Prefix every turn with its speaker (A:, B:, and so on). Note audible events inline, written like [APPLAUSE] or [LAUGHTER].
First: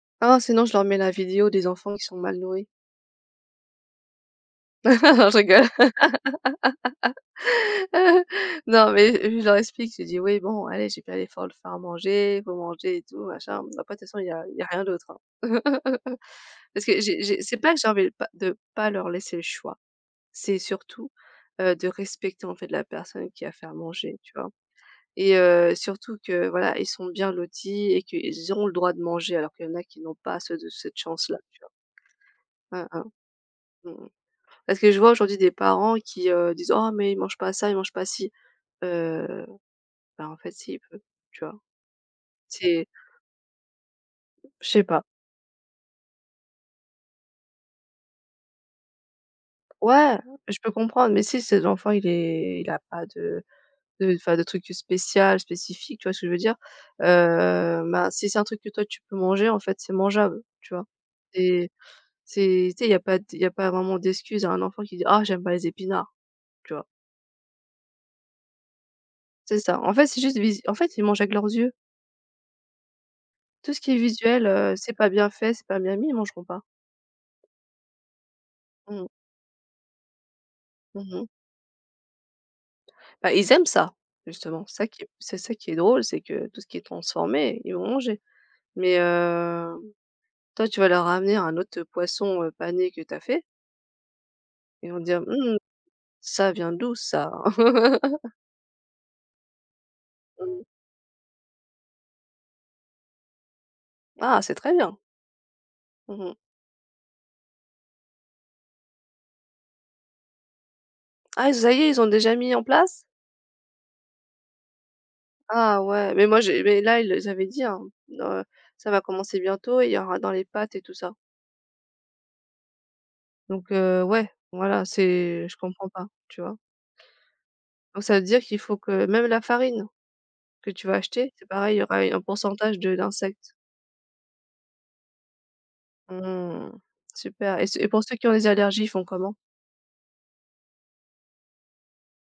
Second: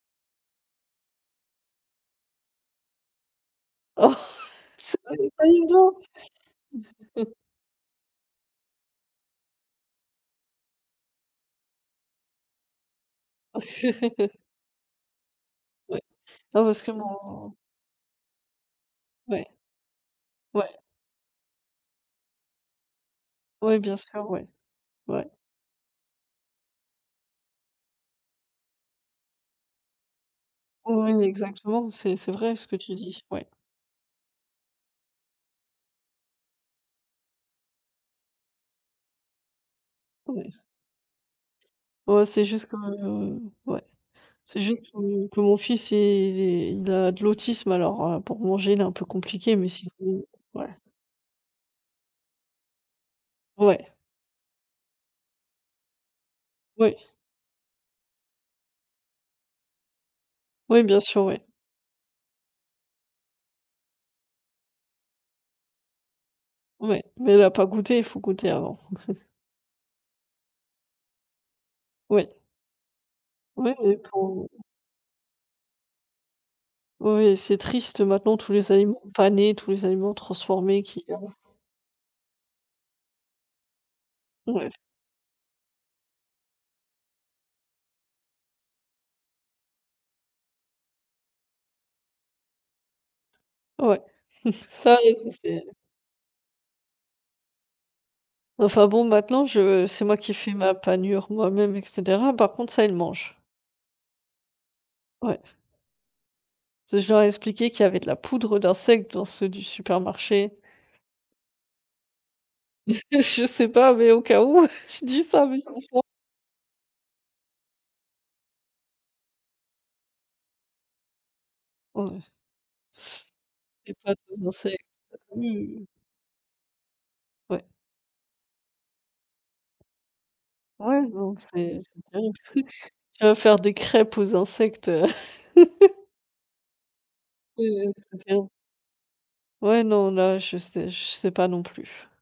A: Oh, sinon je leur mets la vidéo des enfants qui sont mal nourris. Non, je rigole.
B: [UNINTELLIGIBLE]
A: Non, mais je leur explique, je dis: «Oui, bon, allez j'ai fait l'effort de faire à manger, il faut manger et tout machin. Bon après de toute façon il y
B: [CHUCKLES]
A: a il y a rien d'autre, hein!»
B: Ouais.
A: [CHUCKLES]
B: Non, parce
A: parce
B: que
A: que j'ai j'ai
B: mon
A: c'est pas que j'avais pas de pas leur laisser le
B: Ouais,
A: choix, c'est
B: ouais.
A: surtout, heu, de respecter, en fait, la personne qui a fait à
B: Ouais, bien
A: manger,
B: sûr,
A: tu
B: ouais.
A: vois
B: Ouais.
A: et heu, surtout que, voilà, ils sont bien lotis et qu'ils auront le droit de manger alors qu'il y en a qui n'ont pas ce cette
B: Ouais,
A: chance-là, tu vois?
B: exactement, c'est c'est vrai ce que
A: Hein,
B: tu
A: hein.
B: dis, ouais.
A: Mmh mh. Parce que je vois aujourd'hui des parents qui, heu, disent: «Oh, mais ils mangent pas ça, ils mangent pas ci.» heu, bah en
B: Ouais.
A: fait, si il peut, tu vois.
B: Oh, c'est juste que
A: C'est
B: ouais. C'est
A: Je
B: juste
A: sais pas.
B: que que mon fils il est il a de l'autisme alors heu, pour manger il est un peu compliqué mais
A: Ouais,
B: sinon
A: je
B: ouais.
A: peux comprendre, mais si ses enfant il est il a pas de
B: Ouais.
A: de enfin, de trucs, heu, spécial, spécifique, tu vois ce que je veux dire,
B: Ouais.
A: heu, ben, si c'est un truc que toi tu peux manger, en fait, c'est mangeable, tu
B: Ouais,
A: vois
B: bien sûr, ouais.
A: et, c'est tu sais il y a pas de il y a pas vraiment d'excuse à un enfant qui dit: «Ah, j'aime pas les épinards.», tu vois?
B: Ouais, mais il a pas goûté, il faut goûter avant. [CHUCKLES]
A: C'est ça, en fait, c'est juste, vis en fait, ils mangent avec leurs yeux.
B: Oui.
A: Tout
B: Ouais,
A: ce qui
B: ouais,
A: est
B: pour
A: visuel, heu, c'est pas bien fait, c'est pas bien mis, ils mangeront pas.
B: Ouais, c'est triste maintenant tous les
A: Mmh
B: aliments
A: mh.
B: panés, tous les aliments transformés qui
A: Mmh
B: heu
A: mh. Bah, ils aiment ça, justement.
B: Ouais.
A: C'est ça qui c'est ça qui est drôle, c'est que tout ce qui est transformé, ils vont manger mais heu, toi, tu vas leur ramener un autre, heu, poisson, heu, pané que tu as fait
B: Ouais, [CHUCKLES]
A: ils
B: ça,
A: vont te
B: il
A: dire:
B: le
A: «Hum,
B: sait
A: ça vient d'où ça?» [LAUGHS]
B: Enfin, bon, maintenant je c'est moi qui
A: Mmh
B: fais
A: mh.
B: ma panure moi-même et cetera, par contre, ça il le mange.
A: Ah, c'est très bien!
B: Ouais.
A: Mmh mh.
B: Parce que je leur ai expliqué qu'il y avait de la poudre d'insectes dans ceux du supermarché.
A: Ah, ça y est, ils ont déjà mis en place?
B: Je sais pas, mais au cas où, je dis ça à mes
A: Ah,
B: enfants.
A: ouais, mais moi j'ai mais là ils, heu, s avaient dit, hein, heu, ça va commencer bientôt, il y aura dans les pâtes et tout ça
B: Ouais.
A: donc
B: Des
A: heu,
B: pâtes
A: ouais,
B: aux insectes.
A: voilà, c'est je
B: Hum!
A: comprends pas, tu vois.
B: Ouais.
A: Donc ça veut dire qu'il faut que même la farine, que tu vas
B: Ouais,
A: acheter,
B: non,
A: c'est pareil, il
B: c'est
A: y aura
B: c'est
A: un
B: terrible.
A: pourcentage de
B: [CHUCKLES] Tu vas
A: d'insectes?
B: faire des crêpes aux insectes, heu [CHUCKLES]
A: Mmh. Super et
B: Ouais,
A: c et
B: ouais,
A: pour ceux qui ont des
B: exactement.
A: allergies, ils font comment?
B: Ouais, non, là, je sais je sais pas non plus.